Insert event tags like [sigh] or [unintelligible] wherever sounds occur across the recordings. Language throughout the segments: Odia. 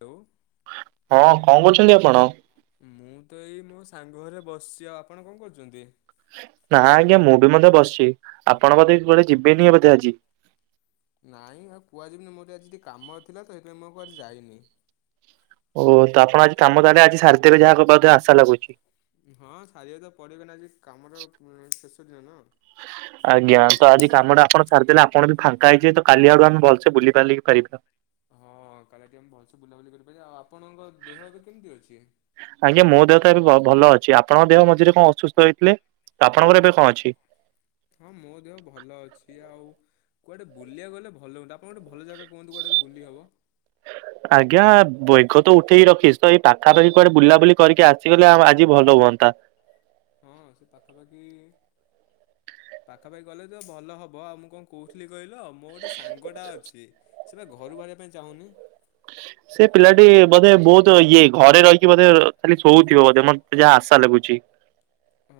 ହାଲୋ ହଁ କଣ କରହୁଛନ୍ତି ଆପଣ? ମୁଁ ତ ଏଇ ମୋ ସାଙ୍ଗ ଘରେ ବସିଛି ଆଉ ଆପଣ କଣ କରୁଛନ୍ତି? ନା ଆଜ୍ଞା ମୁଁ ବି ମଧ୍ୟେ ବସିଛି ଆପଣ ବୋଧେ କୁଆଡ଼େ ଯିବେନି ବୋଧେ ଆଜି। ନାଇଁ ଆଉ କୁହାଯିବନି ମୋର ଟ ଆଜି ଟିକେ କାମ ଥିଲା ସେଇଥିପାଇ ମୁଁ ଆଜି କୁଆଡ଼େ ଯାଇନି। ଓହୋ ତ ଆପଣ ଆଜି କାମ ତାଲେ ଆଜି ସାରି ଦେବେ ଯାହା କକୁ ଆଶା ଲାଗୁଛି। ହଁ ସାରିବା ତ ପଡ଼ିବ ନା ଆଜି କାମର ଶେଷ ଦିନ ନା। [inaudible] ଆଜ୍ଞା ତ ଆଜି କାମଟା ଆପଣ ସାରିଦେଲେ ଆପଣ ବି ଫାଙ୍କା ହେଇଯେ ତ କାଲି ଆଡୁ ଆମେ ଭଲସେ ବୁଲି ବାଲିକି ପାରିବା। ହଁ କାଲିିକ ଆମେ ଭଲସେ ବୁଲାବୁଲି କରିପାରିବା ଆଉ ଆପଣଙ୍କ ଦେହ ଭାଗ କେମିତି ଅଛି। ଆଜ୍ଞା ମୋ ଦେହ ତ ଏବେ ଭଲ ଅଛି ଆପଣଙ୍କ ଦେହ ମଝିରେ କଣ ଅସୁସ୍ଥ ହେଇଥିଲେ ତ ଆପଣଙ୍କର ଏବେ କଣ ଅଛି। ହଁ ମୋ ଦେହ ଭଲ ଅଛି ଆଉ କୁଆଡ଼େ ବୁଲିବାକୁ ଗଲେ ଭଲ ଲାଗୁନି ଆପଣ ଗୋଟେ ଭ ଭଲ ଜାଗା କୁହୁନ୍ତୁ କୁଆଡ଼େ ଗୋ ବୁଲି ହେବ। ହ [inaudible] ଆଜ୍ଞା ବୈଗ ତ ଉଠେଇକି ରଖିସ୍ ତ ଏଇ ପାଖାପାଖି କୁଆଡେ ବୁଲାବୁଲି କରିକି ଆସିଗଲେ ଆଜି ଭଲ ହୁଅନ୍ତା। ହଁ ସେ ପାଖାପାଖି ପାଖାପାଖି ଗଲେ ତ ଭଲ ହବ ଆଉ ମୁଁ କଣ କ କହୁଥିଲି କହିଲ ମୋର ଗୋଟେ ସାଙ୍ଗଟା ଅଛି ସେ ବା ଘରୁ ବାହାରିବା ପାଇଁ ଚାହୁଁନି। [unintelligible] ସେ ପିଲାଟି ବୋଧେ ବହୁତ ଇଏ ଘରେ ରହିକି ବୋଧେ ଖାଲି ଶୋଉଥିବ ବୋଧେ ମତେ ଯାହା ଆଶା ଲାଗୁଛି।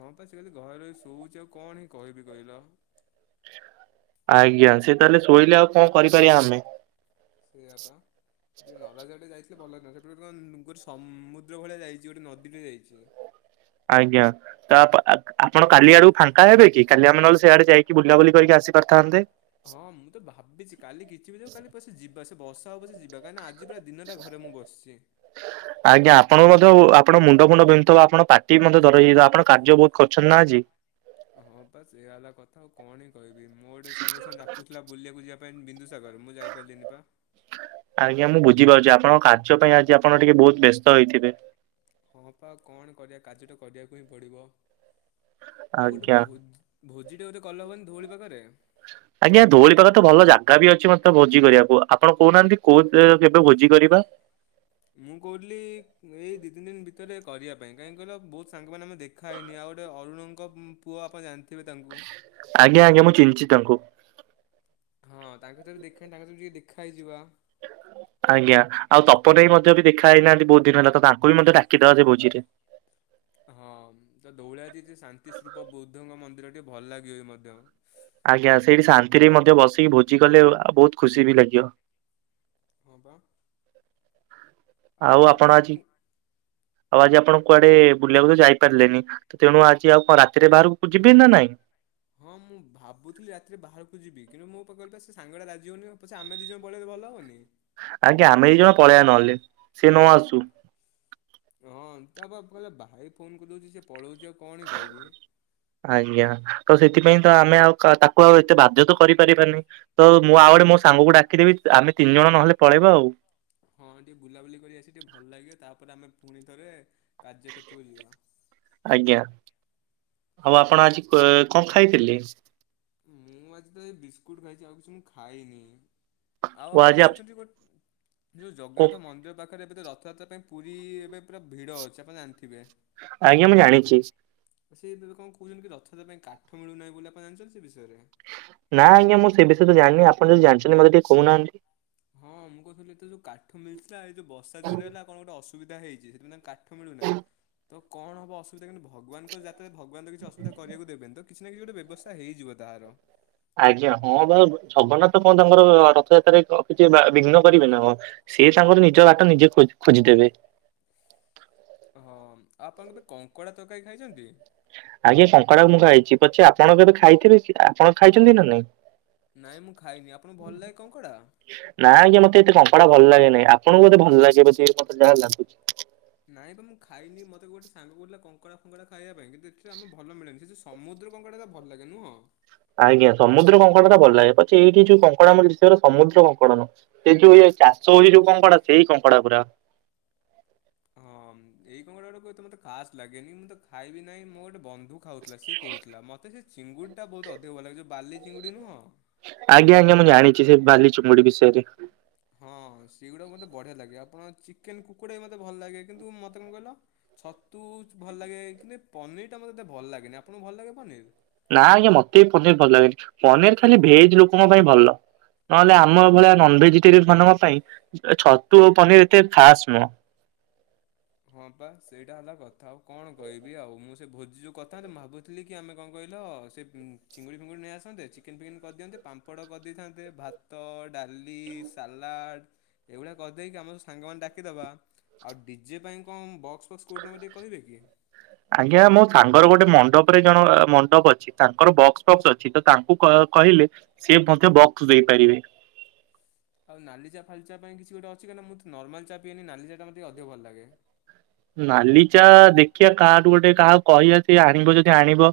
ହଁ ବା ସେ କି ଘରେ ବି ଶୋଉଛି ଆଉ କଣ ହିଁ କହିବି କହିଲ। ଆଜ୍ଞା ସେ ତାହେଲେ ଶୋଇଲେ ଆଉ କଣ କରିପାରିବା ଆମେ। ସେଇଆ ପା ଟିକିଏ ନରାଜା ଆଡ଼େ ଯାଇଥିଲେ ଭଲହେଇଥାନ୍ତା ସେଠି ଗୋଟେ କଣ ନୁଙ୍ଗୁ ସମୁଦ୍ର ଭଳିଆ ଯାଇଛି ଗୋଟେ ନଦୀଟେ ଯାଇଛି। ଆଜ୍ଞା ତ ଆପଣ କାଲି ଆଡକୁ ଫାଙ୍କା ହେବେ କି କାଲି ଆମେ ନହେଲେ ସେଇଆଡେ ଯାଇକି କି ବୁଲାବୁଲି କରିକି ଆସି ପାରିଥାନ୍ତେ। ହଁ ମୁଁ ତ ଭାବିଛି କାଲି କିଛି ବି ଯଉ କାଲି ବ ଯିବା ସେ ବର୍ଷା ହଉ ବ ଯିବା କାହିଁକି ନା ଆଜି ଆଜି ପୁରା ଦିନଟା ଘରେ ମୁଁ ବସିଛି। [inaudible] ଆଜ୍ଞା ଆପଣ ମଧ୍ୟ ଆପଣ ମୁଣ୍ଡ ଫୁଣ୍ଡ ବିନ୍ଧୁଥିବ ଆପଣ ପାର୍ଟି ମଧ୍ୟ ଧରଇିବ ଆପଣ କାର୍ଯ୍ୟ ବହୁତ କରିଛନ୍ତି ନା ଆଜି। ହଁ ପାସେଇଆ ହେଲା କଥା ଆଉ କଣ ହି କହିବି ମୋ ଗୋଟେ ସାଙ୍ଗ ସାଙ୍ଗେ ଡ଼ାକୁଥିଲା ବୁଲିବାକୁ ଯିବା ପାଇଁ ବିନ୍ଦୁସାଗର ମୁଁ ଯାଇପାରିଲିନି ପା ଆଜ୍ଞା ମୁଁ ବୁଝିପାରୁଛି ଆପଣଙ୍କ କାର୍ଯ୍ୟ ପାଇଁ ଆଜି ଆପଣ ଟିକେ ବହୁତ ବ୍ୟସ୍ତ ହୋଇଥିବେ। ହଁ ପା କଣ କରିବା କାର୍ଯ୍ୟଟା କରିବାକୁ ହିଁ ପଡିବ ଆଉ ଗୋଟେ ଆଜ୍ଞା। ଭୋଜି ଭୋଜିଟେ ଗୋଟେ କଲେ ହେବନି ଧଉଳି ପାଖରେ ଆଜ୍ଞା ଧଉଳି ପାଖରେ ତ ଭଲ ଜାଗା ବି ଅଛି ମତେ ଭୋଜି କରିବାକୁ। ଆପଣ କହୁନାହାନ୍ତି କୋଉ ଡ଼େଟ କେବେ ଭୋଜି କରିବା? ମୁଁ କହୁଥିଲି ଏଇ ଦି ତିନି ଦିନ୍ ଭିତରେ କରିବା ପାଇଁ କାହିଁକି କହିଲ ବହୁତ ସାଙ୍ଗମାନେ ମ ଦେଖାହେଇନି ଆଉ ଗୋଟେ ଅରୁଣଙ୍କ ପୁଅ ଆପଣ ଜାଣିଥିବେ ତାଙ୍କୁ। ଆଜ୍ଞା ଆଜ୍ଞା ମୁଁ ଚିନିଛି ତାଙ୍କୁ। ହଁ ତାଙ୍କ ସହ ବି ଦେଖାହେଇନି ତାଙ୍କ ସହ ଦେଖା ହେଇଯିବା। [inaudible] ଆଜ୍ଞା ଆଉ ତପନ ଭାଇ ମଧ୍ୟ ବି ଦେଖା ହେଇନାହାନ୍ତି ବହୁତ ଦିନ ହେଲା ତ ତାଙ୍କୁ ବି ମଧ୍ୟ ଡାକିଦବା ସେ ଭୋଜି ରେ। ହଁ ତ ଦୌଳାଜି ଶାନ୍ତି ସ୍ତୁପ ବୌଦ୍ଧଙ୍କ ମନ୍ଦିର ଟିକେ ଭଲ ଲାଗିବ ମଧ୍ୟ। ଆଜ୍ଞା ସେଇଠି ଶାନ୍ତିରେ ମଧ୍ୟ ବସିକି ଭୋଜି କଲେ ଆଉ ବହୁତ ଖୁସି ବି ଲାଗିବ। ହଁ ପା। ଆଉ ଆପଣ ଆଜି କୁ ଆଉ ଆଜି ଆପଣ କୁଆଡେ ବୁଲିବାକୁ ତ ଯାଇପାରିଲେନି? ତେଣୁ ଆଜି ଆଉ କଣ ରାତିରେ ବାହାରକୁ ଯିବେ ନା ନାହିଁ? ହଁ ମୁଁ ଭାବୁଥିଲି ରାତିରେ ବାହାରକୁ ଯିବି କିନ୍ତୁ ମୋ ପାଖରେ ପା ସେ ସାଙ୍ଗ ଟା ରାଜି ହଉନି। ଆମେ ଦି ଜଣ ପଳେଇଲେ ଭଲ ହବନି? ଆଜ୍ଞା ଆମେ ଦି ଜଣ ପଳେଇବା ନହେଲେ ସେ ନ ଆସୁ। ହଁ ତା କହିଲେ ଭାଇ ଫୋନ କରିଦଉଛି ସେ ପଳଉଛି ଆଉ କଣ ବି କହିବି। ଆଜ୍ଞା ତ ସେଥିପାଇଁ ତ ଆମେ ଆଉ ତାକୁ ଆଉ ଏତେ ବାଧ୍ୟ ତ କରିପାରିବାନି ତ ମୁଁ ଆଉଆଡେ ମୋ ସାଙ୍ଗକୁ ଡାକିଦେବି ଆମେ ତିନି ଜଣ ନହେଲେ ପଳେଇବା ଆଉ। ହଁ ଟିକେ ବୁଲାବୁଲି କରି ଆସି ଟିକେ ଭଲ ଲାଗିବେ ତାପରେ ଆମେ ପୁଣି ଥରେ କାର୍ଯ୍ୟକ୍ଷେତ୍ରକୁ ଯିବା। ଆଜ୍ଞା ଆଉ ଆପଣ ଆଜି କଣ ଖାଇଥିଲେ? ମୁଁ ଆଜି ତ ଏଇ ବିସ୍କୁଟ ଖାଇଛି ଆଉ କିଛି ମୁଁ ଖାଇନି। ଆଉ ଓ ଆପଣ ଆଜି ଆପ ଜାଣିଛନ୍ତି ଗୋଟେ ଯୋଉ କୋ ଜଗନ୍ନାଥ ମନ୍ଦିର ପାଖରେ ପାଖରେ ଏବେ ରଥଯାତ୍ରା ପାଇଁ ପୁରୀ ଏବେ ପୁରା ଭିଡ ଅଛି ଆପଣ ଜାଣିଥିବେ। ଆଜ୍ଞା ମୁଁ ଜାଣିଛି। ସେ ଏବେ କଣ କହୁଛନ୍ତି କି ରଥ ଦେବା ପାଇଁ କାଠ ମିଳୁନାହିଁ ବୋଲି ଆପଣ ଜାଣିଛନ୍ତି ସେ ବିଷୟରେ? ନା ଆଜ୍ଞା ମୁଁ ସେ ବିଷୟରେ ଜାଣିନି ଆପଣ ଯଦିଜାଣିଛନ୍ତି ମତେ ଟିକେ କହୁନାହାନ୍ତି। ହଁ ମୁଁ କହୁଥିଲି ଏତେ ଯୋଉ କାଠ ମିଳିଥିଲା ଏଇ ଯଉ ବଷା ଯୋରେହେଲା କଣ ଗୋଟେ ଅସୁବିଧା ହେଇଛି ସେଥିପାଇଁ ତାଙ୍କ କାଠ କାଠ ମିଳୁନାହିଁ ତ କଣ ହବ ଅସୁବିଧା କିନ୍ତୁ ଭଗବାନଙ୍କ ଯାତ୍ରା ଭଗବାନ କିଛି ଅସୁବିଧା କରିବାକୁ ଦେବେନି ତ କିଛି ନା କିଛି ଗୋଟେ ବ୍ୟବସ୍ଥା ହେଇଯିବ ତାହାର। ଆଜ୍ଞା ହଁ ବା ଜଗନ୍ନାଥ କଣ ତାଙ୍କର ରଥଯାତ୍ରାରେ କଣ କିଛି ବିଘ୍ନ କରିବେ ନା କଣ। ସେ ତାଙ୍କର ନିଜ ବାଟ ନିଜେ ଖୋଜ ଖୋଜିଦେବେ। ହଁ ଆଉ ଆପଣ କେବେ କଙ୍କଡ଼ା ତରକାରୀ ଖାଇଛନ୍ତି? ଆଜ୍ଞା କଙ୍କଡ଼ା ମୁଁ ଖାଇଛି ପଛେ ଆପଣ କେବେ ଖାଇଥିବେ କି ଆପଣ ଖାଇଛନ୍ତି ନା ନାଇଁ? ନାଇଁ ମୁଁ ଖାଇନି ଆପଣଙ୍କୁ ଭଲ ଲାଗେ କଙ୍କଡ଼ା? ନାଁ ଆଜ୍ଞା ମତେ ଏତେ କଙ୍କଡ଼ା ଭଲ ଲାଗେନାହିଁ ଆପଣଙ୍କୁ ବୋଧେ ଭଲ ଲାଗେ ମତେ ଯାହାଲାଗୁଛି। ନାଇଁ ପା ମୁଁ ଖାଇନି ମତେ ଗୋଟେ ସାଙ୍ଗ କହୁଥିଲା କଙ୍କଡ଼ା ଫଙ୍କଡା ଖାଇବା ପାଇଁ କିନ୍ତୁ ଏଠି ଆମ ଭଲ ମିଳନି ସେ ସମୁଦ୍ର କଙ୍କଡ଼ାଟା ଭଲ ଲାଗେ ନୁହଁ? ଆଜ୍ଞା ସମୁଦ୍ର କଙ୍କଡା ଟା ଭଲ ଲାଗେ ପଛେ ଏଇଠି ଯୋଉ କଙ୍କଡ଼ା ମିଳୁଛି ସମୁଦ୍ର କଙ୍କଡ଼ା ନୁହଁ। ସେ ଯୋଉ ଏଇ ଚାଷ ହଉଛି ଯୋଉ କଙ୍କଡ଼ା ସେଇ କଙ୍କଡ଼ା ପୁରା। ହଁ ଏଇ କଙ୍କଡ଼ା ଗୁଡିକ ଏତେ ମତେ ଖାସ ଲାଗେନି ମୁଁ ତ ଖାଇବି ନାହିଁ ମୁଁ ଗୋଟେ ବ ଖାଉଥିଲା ସେ କହୁଥିଲା ମତେ ସେ ଚିଙ୍ଗୁଡ଼ିଟା ବହୁତ ଅଧିକ ଭଲ ଲାଗେ ସେ ଯେଉ ବାଲି ଚିଙ୍ଗୁଡ଼ି ନୁହଁ ଆଜ୍ଞା ଆଜ୍ଞା ମୁଁ ଜାଣିଛି ସେ ବାଲି ଚୁଙ୍ଗୁଡି ବିଷୟରେ। ହଁ ସେଗୁଡ଼ା ମୋତେ ବଢିଆ ଲାଗେ ଆପଣ ଚିକେନ କୁକୁଡ଼ା ବି ମୋତେ ଭଲ ଲାଗେ କିନ୍ତୁ ମତେ କଣ କହିଲ ଛତୁ ଭଲ ଲାଗେ କି ପନିରଟା ମତେ ଏତେ ଭଲ ଲାଗେନି ଆପଣଙ୍କୁ ଭଲ ଲାଗେ ପନିର? ନା ଆଜ୍ଞା ମତେ ବି ପନିର ଭଲ ଲାଗେନି ପନିର ଖାଲି ଭେଜ ଲୋକଙ୍କ ପାଇଁ ଭଲ। ନହେଲେ ଆମ ଭଳିଆ ନନ୍ ଭେଜିଟେରିୟନ ମାନଙ୍କ ପାଇଁ ଛତୁ ଓ ପନିର ଏତେ ଖାସ୍ ନୁହଁ। ହଁ ପା ସେଇଟା ହେଲା କଥା ଆଉ କଣ କହିବି ଆଉ ମୁଁ ସେ ଭୋଜି ଯୋଉ କରିଥାନ୍ତି ଭାବୁ -ଥିଲି କି ଆମେ କଣ କହିଲ ସେ ଚିଙ୍ଗୁଡ଼ି ଫିଙ୍ଗୁଡ଼ି ନେଇ ଆସନ୍ତେ ଚିକେନ୍ ଫିକେନ୍ କରିଦିଅନ୍ତେ ପାମ୍ପଡ଼ କରିଦେଇଥାନ୍ତେ ଭାତ ଭାତ ଡାଲି ସାଲାଡ଼ ଏଇଭଳିଆ କରିଦେଇକି ଆମ ସାଙ୍ଗମାନେ ଡାକିଦେବା ଆଉ ଡି ଡିଜେ ଫିଜେ ପାଇଁ କଣ ବକ୍ସ ଫକ୍ସ କୋଉଠୁ ନବା ଟିକେ କହିବେ କି? ଆଜ୍ଞା ମୋ ସାଙ୍ଗର ଗୋଟେ ମଣ୍ଡପରେ ଜଣ ମଣ୍ଡପ ଅଛି ତାଙ୍କର ବକ୍ସ ଫକ୍ସ ଅଛି ସିତ ତାଙ୍କୁ କହିଲେ ସିଏ ମଧ୍ୟ ବକ୍ସ ଦେଇପାରିବେ। ଆଉ ନାଲି ଚା ଫାଲି ଚା ପାଇଁ କିଛି ଗୋଟେ ଅଛି କାହିଁକିନା ମୁଁ ତ ନର୍ମାଲ ଚା ପିଏନି ନାଲି ଚା ଟା ମତେ ଟିକେ ଅଧିକ ଭଲ ଲାଗେ। ନାଲିଚା ଦେଖିବା କାହାଠୁ ଗୋଟେ କାହାକୁ କହିବା ସେ ଆଣିବ ଯଦି ଆଣିବ।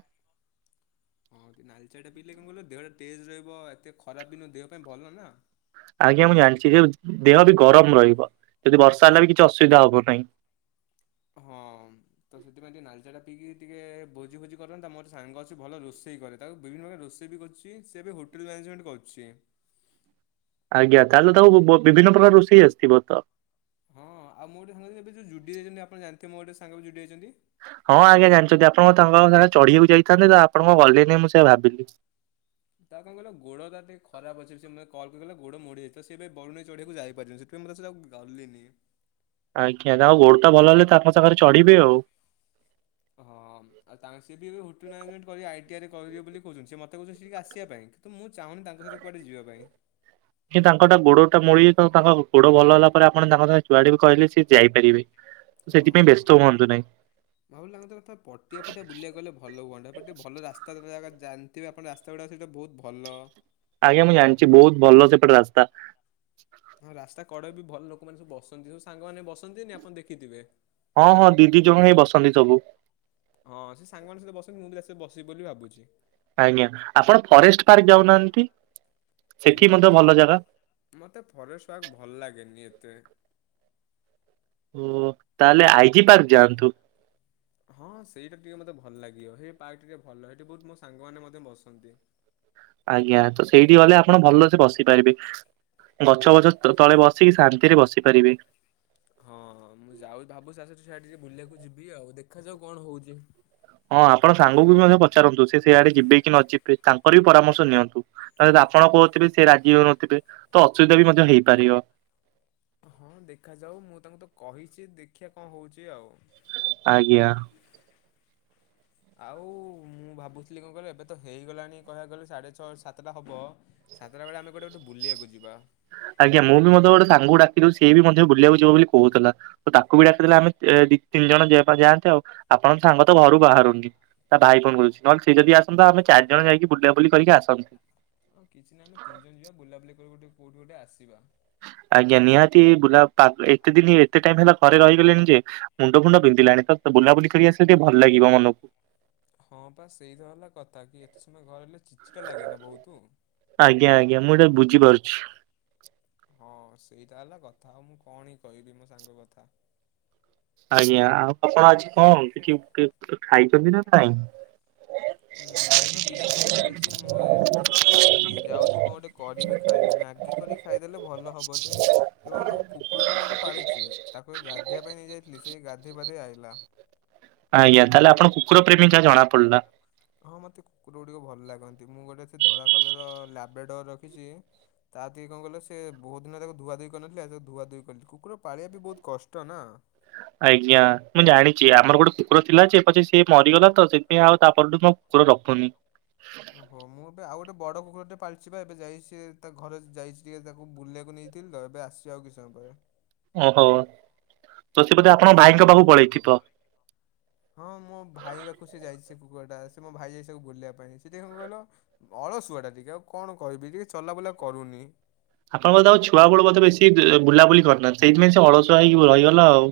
ହଁ ନାଲି ଚା ଟା ପିଇଲେ କଣ କହିଲ ଦେହଟା ତେଜ ରହିବ ଏତେ ଖରା ଦିନ ଦେହ ପାଇଁ ଭଲ ନା। ଆଜ୍ଞା ମୁଁ ଜାଣିଛି ଯେ ଦେହ ବି ଗରମ ରହିବ ଯଦି ବର୍ଷା ହେଲା ବି କିଛି ଅସୁବିଧା ହବ ନାହିଁ। ହଁ। ତ ସେଥିପାଇଁ ଟିକେ ନାଲି ଚା ଟା ପଇକି ଟିକେ ଭୋଜି ଫୋଜି କରନ୍ତା ମୋର ସାଙ୍ଗ ଅଛି ସେ ଭଲ ରୋଷେଇ କରେ। ତାକୁ ବିଭିନ୍ନ ପ୍ରକାରର ରୋଷେଇ ବି କରୁଛି ସେ ଏବେ ହୋଟେଲ ମାନେଜମେଣ୍ଟ କରୁଛି। ଆଜ୍ଞା ତାହେଲେ ତାକୁ ବିଭିନ୍ନ ପ୍ରକାର ରୋଷେଇ ଆସିଥିବ ତ। ହଁ ଆଉ ମୁଁ ଗୋଟେ ମୁଁ ଏବେ ଜୁଡିଓ ଯାଇଛନ୍ତି ଆପଣ ଜାଣିଥିବେ ମୋର ଗୋଟେ ସାଙ୍ଗ ବି ଜୁଡିଓ ଯାଇଛନ୍ତି। ହଁ ଆଜ୍ଞା ଜାଣିଛନ୍ତି ଆପଣଙ୍କ ତାଙ୍କ ସାଙ୍ଗେ ଚଢ଼ିବାକୁ ଯାଇଥାନ୍ତେ ତ ଆପଣ କାଇଁ ଗଲେନି ମୁଁ ସେୟା ଭାବିଲି। ତାର କଣ କହିଲ ଗୋଡ଼ଟା ଟିକେ ଖରାପ ଅଛି ସେ ମତେ କଲ୍ କରିକହିଲା ଗୋଡ ମୋଡିହେଇଛି ତ ସେ ଏବେ ବରୁଣେଇ ଚଢିବାକୁ ଯାଇପାରିବନି। ସେଥିଲାଗି ମୁଁ ତା ସହିତ ଆଉ ଗଲିନି। ଆଜ୍ଞା ତାଙ୍କ ଗୋଡଟା ଭଲ ହେଲେ ତାଙ୍କ ସାଙ୍ଗରେ ଚଢିବେ ଆଉ। ହଁ ଆଉ ତାଙ୍କେ ସିଏ ବି ଏବେ ହୋଟେଲ ମ୍ୟାନେଜମେଣ୍ଟ କରି ଆଇଟିଆର୍ ରେ କରିବେ ବୋଲି କହୁଛନ୍ତି ସେ ମତେ କହୁଛନ୍ତି ସେଠିକି ଆସିବା ପାଇଁ। ମୁଁ ଚାହୁଁନି ତାଙ୍କ ସହିତ କୁଆଡ଼େ ଯିବା ପାଇଁ। କି ତାଙ୍କଟା ଗୋଡଟା ମୋଡି ହେଇଯାଇଛି ତାଙ୍କ ଗୋଡ ଭଲ ହେଲା ପରେ ଆପଣ ତାଙ୍କ ସାଙ୍ଗରେ ଜୁଆଡେ ବି କହିଲେ ସିଏ ଯାଇପାରିବେ। ହଁ। ସେଥିପାଇଁ ବ୍ୟସ୍ତ ହୁଅନ୍ତୁ ନାହିଁ ଭାବିଲି ତାଙ୍କ ଏଥର ପଟିଆ ଫଟିଆ ବୁଲିବାକୁ ଗଲେ ଭଲ ହୁଅନ୍ତା ଏପଟିକେ ଭଲ ରାସ୍ତା ଜାଗା ତେବେ ଆପଣ ରାସ୍ତା ଗୁଡ଼ା ସେଇା ବହୁତ ଭଲ। ଆଜ୍ଞା ମୁଁ ଜାଣିଛି ବହୁତ ଭଲ ସେପଟେ ରାସ୍ତା। ହଁ ରାସ୍ତା କଡରେ ବି ଭଲ ଲୋକମାନେ ସବୁ ବସନ୍ତି ସବୁ ସାଙ୍ଗମାନେ ବସନ୍ତିନି ଆପଣ ଦେଖିଥିବେ। ହଁ ହଁ ଦିଦି ଜଣ ହିଁ ବସନ୍ତି ସବୁ। ହଁ ସେ ସାଙ୍ଗମାନଙ୍କ ସହିତ ବସନ୍ତି ମୁଁ ବି ତାସ ବସିବି ବୋଲି ଭାବୁଛି। ଆଜ୍ଞା ଆପଣ ଫରେଷ୍ଟ ପାର୍କ ଯାଉନାହାନ୍ତି ସେଠି ନା ମଧ୍ୟ ମତେ ଭଲ ଜାଗା। ମତେ ଫରେଷ୍ଟ ପାର୍କ ଭଲ ଲାଗେନି ଏତେ। ଓ ତାହେଲେ ଆଇଜି ପାର୍କ ଯାଆନ୍ତୁ। ହଁ ସେଇଟା ଟିକେ ମୋତେ ଭଲ ଲାଗିବ ସେଇ ପାର୍କ ଟିକେ ଭଲ ସେଇଠି ବହୁତ ମୋ ସାଙ୍ଗମାନେ ମଧ୍ୟ ବସନ୍ତି। ଆଜ୍ଞା ତ ସେଇଠିକି ଗଲେ ଆପଣ ଭଲସେ ବସିପାରିବେ। ଗଛ ପଛ ତଳେ ବସିକି ଶାନ୍ତିରେ ବସି ପାରିବେ। ହଁ ମୁଁ ଯାଉ ଭାବୁୁଚି ସିଆଡେ ଟିକେ ବୁଲିବାକୁ ଯିବି ଆଉ ଦେଖାଯାଉ କଣ ହଉଛି? ହଁ ଆପଣ ସାଙ୍ଗକୁ ବି ମଧ୍ୟ ପଚାରନ୍ତୁ ସେ ସିଆଡେ ଯିବେ କି ନ ଯିବେ ତାଙ୍କର ବି ପରାମର୍ଶ ନିଅନ୍ତୁ। ନହେଲେ ଆପଣ କହୁଥିବେ ସେ ରାଜି ହଉନଥିବେ ତ ଅସୁବିଧା ବି ମଧ୍ୟ ହେଇପାରିବ। ହଁ ଦେଖାଯାଉ ମୁଁ ତାଙ୍କୁ ତ କହିଛି ଦେଖିଆ କଣ ହଉଛି ଆଉ? ଆଜ୍ଞା। ଆଉ ମୁଁ ଭାବୁଥିଲି କଣ କହିଲ ଏବେ ତ ହେଇଗଲାଣି କହିବାକୁ ଗଲେ ସାଢ଼େ ଛଅ ସାତଟା ହବ। ସାତଟା ବେଳେ ଆମେ କୁଆଡେ ଗୋଟେ ବୁଲିବାକୁ ଯିବା? ଆଜ୍ଞା ମୁଁ ବି ମଧ୍ୟ ଗୋଟେ ସାଙ୍ଗକୁ ଡାକିଦଉଚି ସେ ବି ମଧ୍ୟ ବୁଲିବାକୁ ଯିବ ବୋଲି କହୁଥିଲା। ତ ତାକୁ ବି ଡାକିଦେଲେ ଆମେ ଦି ତିନି ଜଣ ଯିବାପାଇଁ ଯାଆନ୍ତେ ଆପଣଙ୍କ ସାଙ୍ଗ ତ ଘରୁ ବାହାରୁନି। ତା ଭାଇ ଫୋନ କରୁଛି ନହେଲେ ସେ ଯଦି ଆସନ୍ତା ଆମେ ଚାରିଜଣ ଯାଇକି ବୁଲା ବୁଲି କରିକି ଆସନ୍ତେ। ହଁ କିଛି ନାହିଁ ଆମେ ତିନିଜଣ ଯିବା ବୁଲାବୁଲି କରିକି ଗୋଟ କୋଉଠୁ ଗୋଟେ ଆସିବା। ଆଜ୍ଞା ନିହାତି ବୁଲା ଏତେ ଦିନ ଏତେ ଟାଇମ ହେଲା ଘରେ ରହିଗଲେଣି ଯେ ମୁଣ୍ଡ ଫୁଣ୍ଡ ବିନ୍ଧିଲାଣି ତ ବୁଲାବୁଲି କରି ଆସିଲେ ଟିକେ ଭଲ ଲାଗିବ ମନକୁ। ହଁ ପା ସେଇ ତ ହେଲା କଥା କି ଏତେ ସମୟ ଘରେ ରହିଲେ ଚିଡ ଚିଡା ଲାଗେନା ବହୁତ। ଆଜ୍ଞା ଆଜ୍ଞା ମୁଁ ଏଟା ବୁଝି ପାରୁଛି। ହଁ ସେଇଟା ହେଲା କଥା ଆଉ ମୁଁ କଣ କହିବି ମୋ ସାଙ୍ଗ କଥା? ଆଜ୍ଞା ଆଉ ଆପଣ ଆଜି କଣ କିଛି ଖାଇଛନ୍ତି ନା ନାଇଁ? ହୁଁ ହେଇପା ବିସ୍କୁଟ ଖାଇଛି ମୁଁ ଏ କିଛି ଖାଇନି ଯାଉଛି କଣ ଗୋଟେ କରିବି ଖାଇବି ମ୍ୟାଗି କରିକି ଖାଇଦେଲେ ଭଲ ହବ ଟେ ସେ କଣ କହିଲୁ କୁକୁରଟେ ମୁଁ ଗୋଟେ ପାଳିଛି। ତାକୁ ଏବେ ଗାଧେଇବା ପାଇଁ ନେଇଯାଇଥିଲି ସେ ଏଇ ଗାଧେଇପାଧେଇ ଆଇଲା। ଆଜ୍ଞା ତାହେଲେ ଆପଣ କୁକୁର ପ୍ରେମି ଯା ଜଣାପଡିଲା। ହଁ ମତେ କୁକୁର ଗୁଡିକ ଭଲ ଲାଗନ୍ତି ମୁଁ ଗୋଟେ ଧଳା କଲର ଲାବେଡୋ ରଖିଛି। ତା ଟେ କଣ କହିଲ ସେ ବହୁତ ଦିନ ତାକୁ ଧୁଆ ଧୁଇ କରିନଥିଲି ଆଜି ତାକୁ ଧୁଆ ଧୋଇ କଲି କୁକୁର ପାଳିବା ଟା ବି ବହୁତ କଷ୍ଟ ନା। ଆଜ୍ଞା ମୁଁ ଜାଣିଛି ଆମର ଗୋଟେ କୁକୁରଥିଲା ଯେ ପଛେ ସିଏ ମରିଗଲା ତ ସେଥିାଇଁ ଆଉ ତାପଠୁ ମୁଁ ଆଉ କୁକୁର ରଖୁନି। ଓହୋ ମୁଁ ଏବେ ଆଉ ଗୋଟେ ବଡ କୁକୁରଟେ ପାଳଛିିବା ଏବେ ଯାଇଚିସେ ତା ଘରେ ଯାଇଛି ଟିକେ ତାକୁ ବୁଲେଇବାକୁ ନେଇ ଥିଲ ତ ଏବେ ଆସିବ ଆଉ କିଛି ସମୟ ପରେ। ଓ ହୋ ତ ସିଏ ବୋଧେ ଆପଣଙ୍କ ଭାଇଙ୍କ ପାଖକୁ ପଳେଇଥିବ। ହଁ ମୋ ଭାଇ ପାଖକୁ ସିଏ ଯାଇଚି ସେ କୁକୁରଟା ସେ ମୋ ଭାଇ ଯାଇଚି ତାକୁ ବୁଲେଇବା ପାଇଁ ସିଏ ଟିକେ କଣ କହିଲ ଅଳସୁଆଟା ଟିକେ ଆଉ କଣ କହିବି ଟିକେ ଚଲାବୁଲା କରୁନି। ଆପଣଙ୍କ ଯେତେବେଳ ଛୁଆବେଳୁ ବୋଧେ ବେଶି ଦେ ବୁଲାବୁଲି କରିନାହାନ୍ତି ସେଇଥିପାଇଁ ସେ ଅଳସୁଆ ହେଇକି ରହିଗଲା ଆଉ।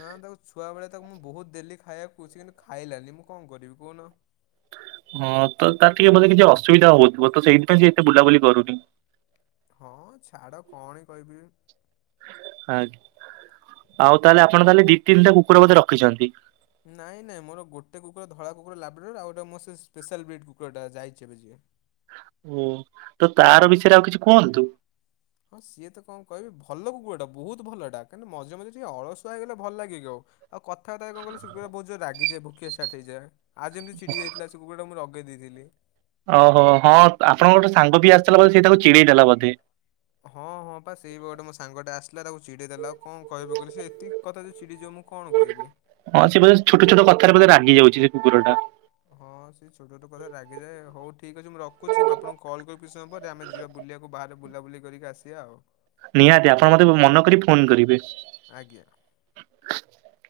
ନା ତାକୁ ଛୁଆବେଳେ ତାକୁ ମୁଁ ବହୁତ ଦେଲି ଖାଇଆକୁ ସିଏ କିନ୍ତୁ ଖାଇଲାନି ମୁଁ କଣ କରିବି କହୁନ? ହଁ ତ ତାର ଟିକେ ବୋଧେ କିଛି ଅସୁବିଧା ହଉଥିବ ତ ସେଇଥିପାଇଁ ସିଏ ଏତେ ବୁଲାବୁଲି କରୁନି। ହଁ ଛାଡ କଣ ବି କହିବି। ଆ ଆଉ ତାହେଲେ ଆପଣ ତାହେଲେ ଦି ତିନିଟା କୁକୁର ବୋଧେ ରଖିଛନ୍ତି। ନାଇଁ ନାଇଁ ମୋର ଗୋଟେ କକୁର ଧଳା କୁକୁର ଲାବ୍ରିଡୋର୍ ଆଉ ଗୋଟେ ମୋ ସେ ସ୍ପେଶାଲ୍ ବ୍ରିଡ୍ କୁକୁରଟା ଯାଇଛି ଏବେ ଯିଏ। ଓ ତ ତାର ବିଷୟରେ ଆଉ କିଛି କୁହନ୍ତୁ? ହଁ ସିଏ ତ କଣ କହିବି ଭଲ କୁକୁରଟା ବହୁତ ଭଲଟା କାନି ମଝିରେ ମଝିରେ ଟିକେ ଅଳସୁଆ ହେଇଗଲେ ଭଲ ଲାଗିବକି ଆଉ। ଆଉ କଥାବାର୍ତ୍ତା କଣ କଇଲ ସେ ପୁରା ବହୁତ ଯୋରରେ ରାଗିଯାଏ ଭୁକିବା ଷ୍ଟାଟ୍ ହେଇଯାଏ। ଆଜି ହେମିତି ଚିଡ଼ି ଯାଇଥିଲା ସେ କକୁରଟା ମୁଁ ରଗେଇ ଦେଇଥିଲି। ଓହୋ ହଁ ଆପଣଙ୍କର ଗୋଟେ ସାଙ୍ଗ ବି ଆସିଥିଲା ବୋଧେ ସେ ତାକୁ ଚିଡେଇ ଦେଲା ବୋଧେ। ହଁ ହଁ ପା ସେଇ ବଟ ମୋ ସାଙ୍ଗଟା ଆସିଲା ତାକୁ ଚଡ଼େଇଦେଲା ଦେଲା ଆଉ କଣ କହିବ କହିଲ ସେ ଏତିିକି ସେ କଥା ଯଦି ଚିଡ଼ି ଯିବ ମୁଁ କଣ କହିବି? ହଁ ସେ ବୋଧେ ଛୋଟ ଛୋଟ କଥାରେ ବୋଧେ ରାଗି ଯାଉଛି ସେ କୁକୁରଟା। ହଁ ସେ ଛୋଟ ଛୋଟ କଥାରେ ରାଗିଯାଏ ହଉ ଠିକ ଅଛି ମୁଁ ରଖୁଛି ମୁଁ ଆପଣଙ୍କୁ କଲ୍ ବି କିଛି ସମୟ ପରେ ଆମେ ଯିବା ବୁଲିବାକୁ ବାହାରେ ବୁଲାବୁଲି କରିକି ଆସିବା ଆଉ। ନିହାତି ଆପଣ ମତେ ମନ କରି ଫୋନ କରିବେ। ଆଜ୍ଞା।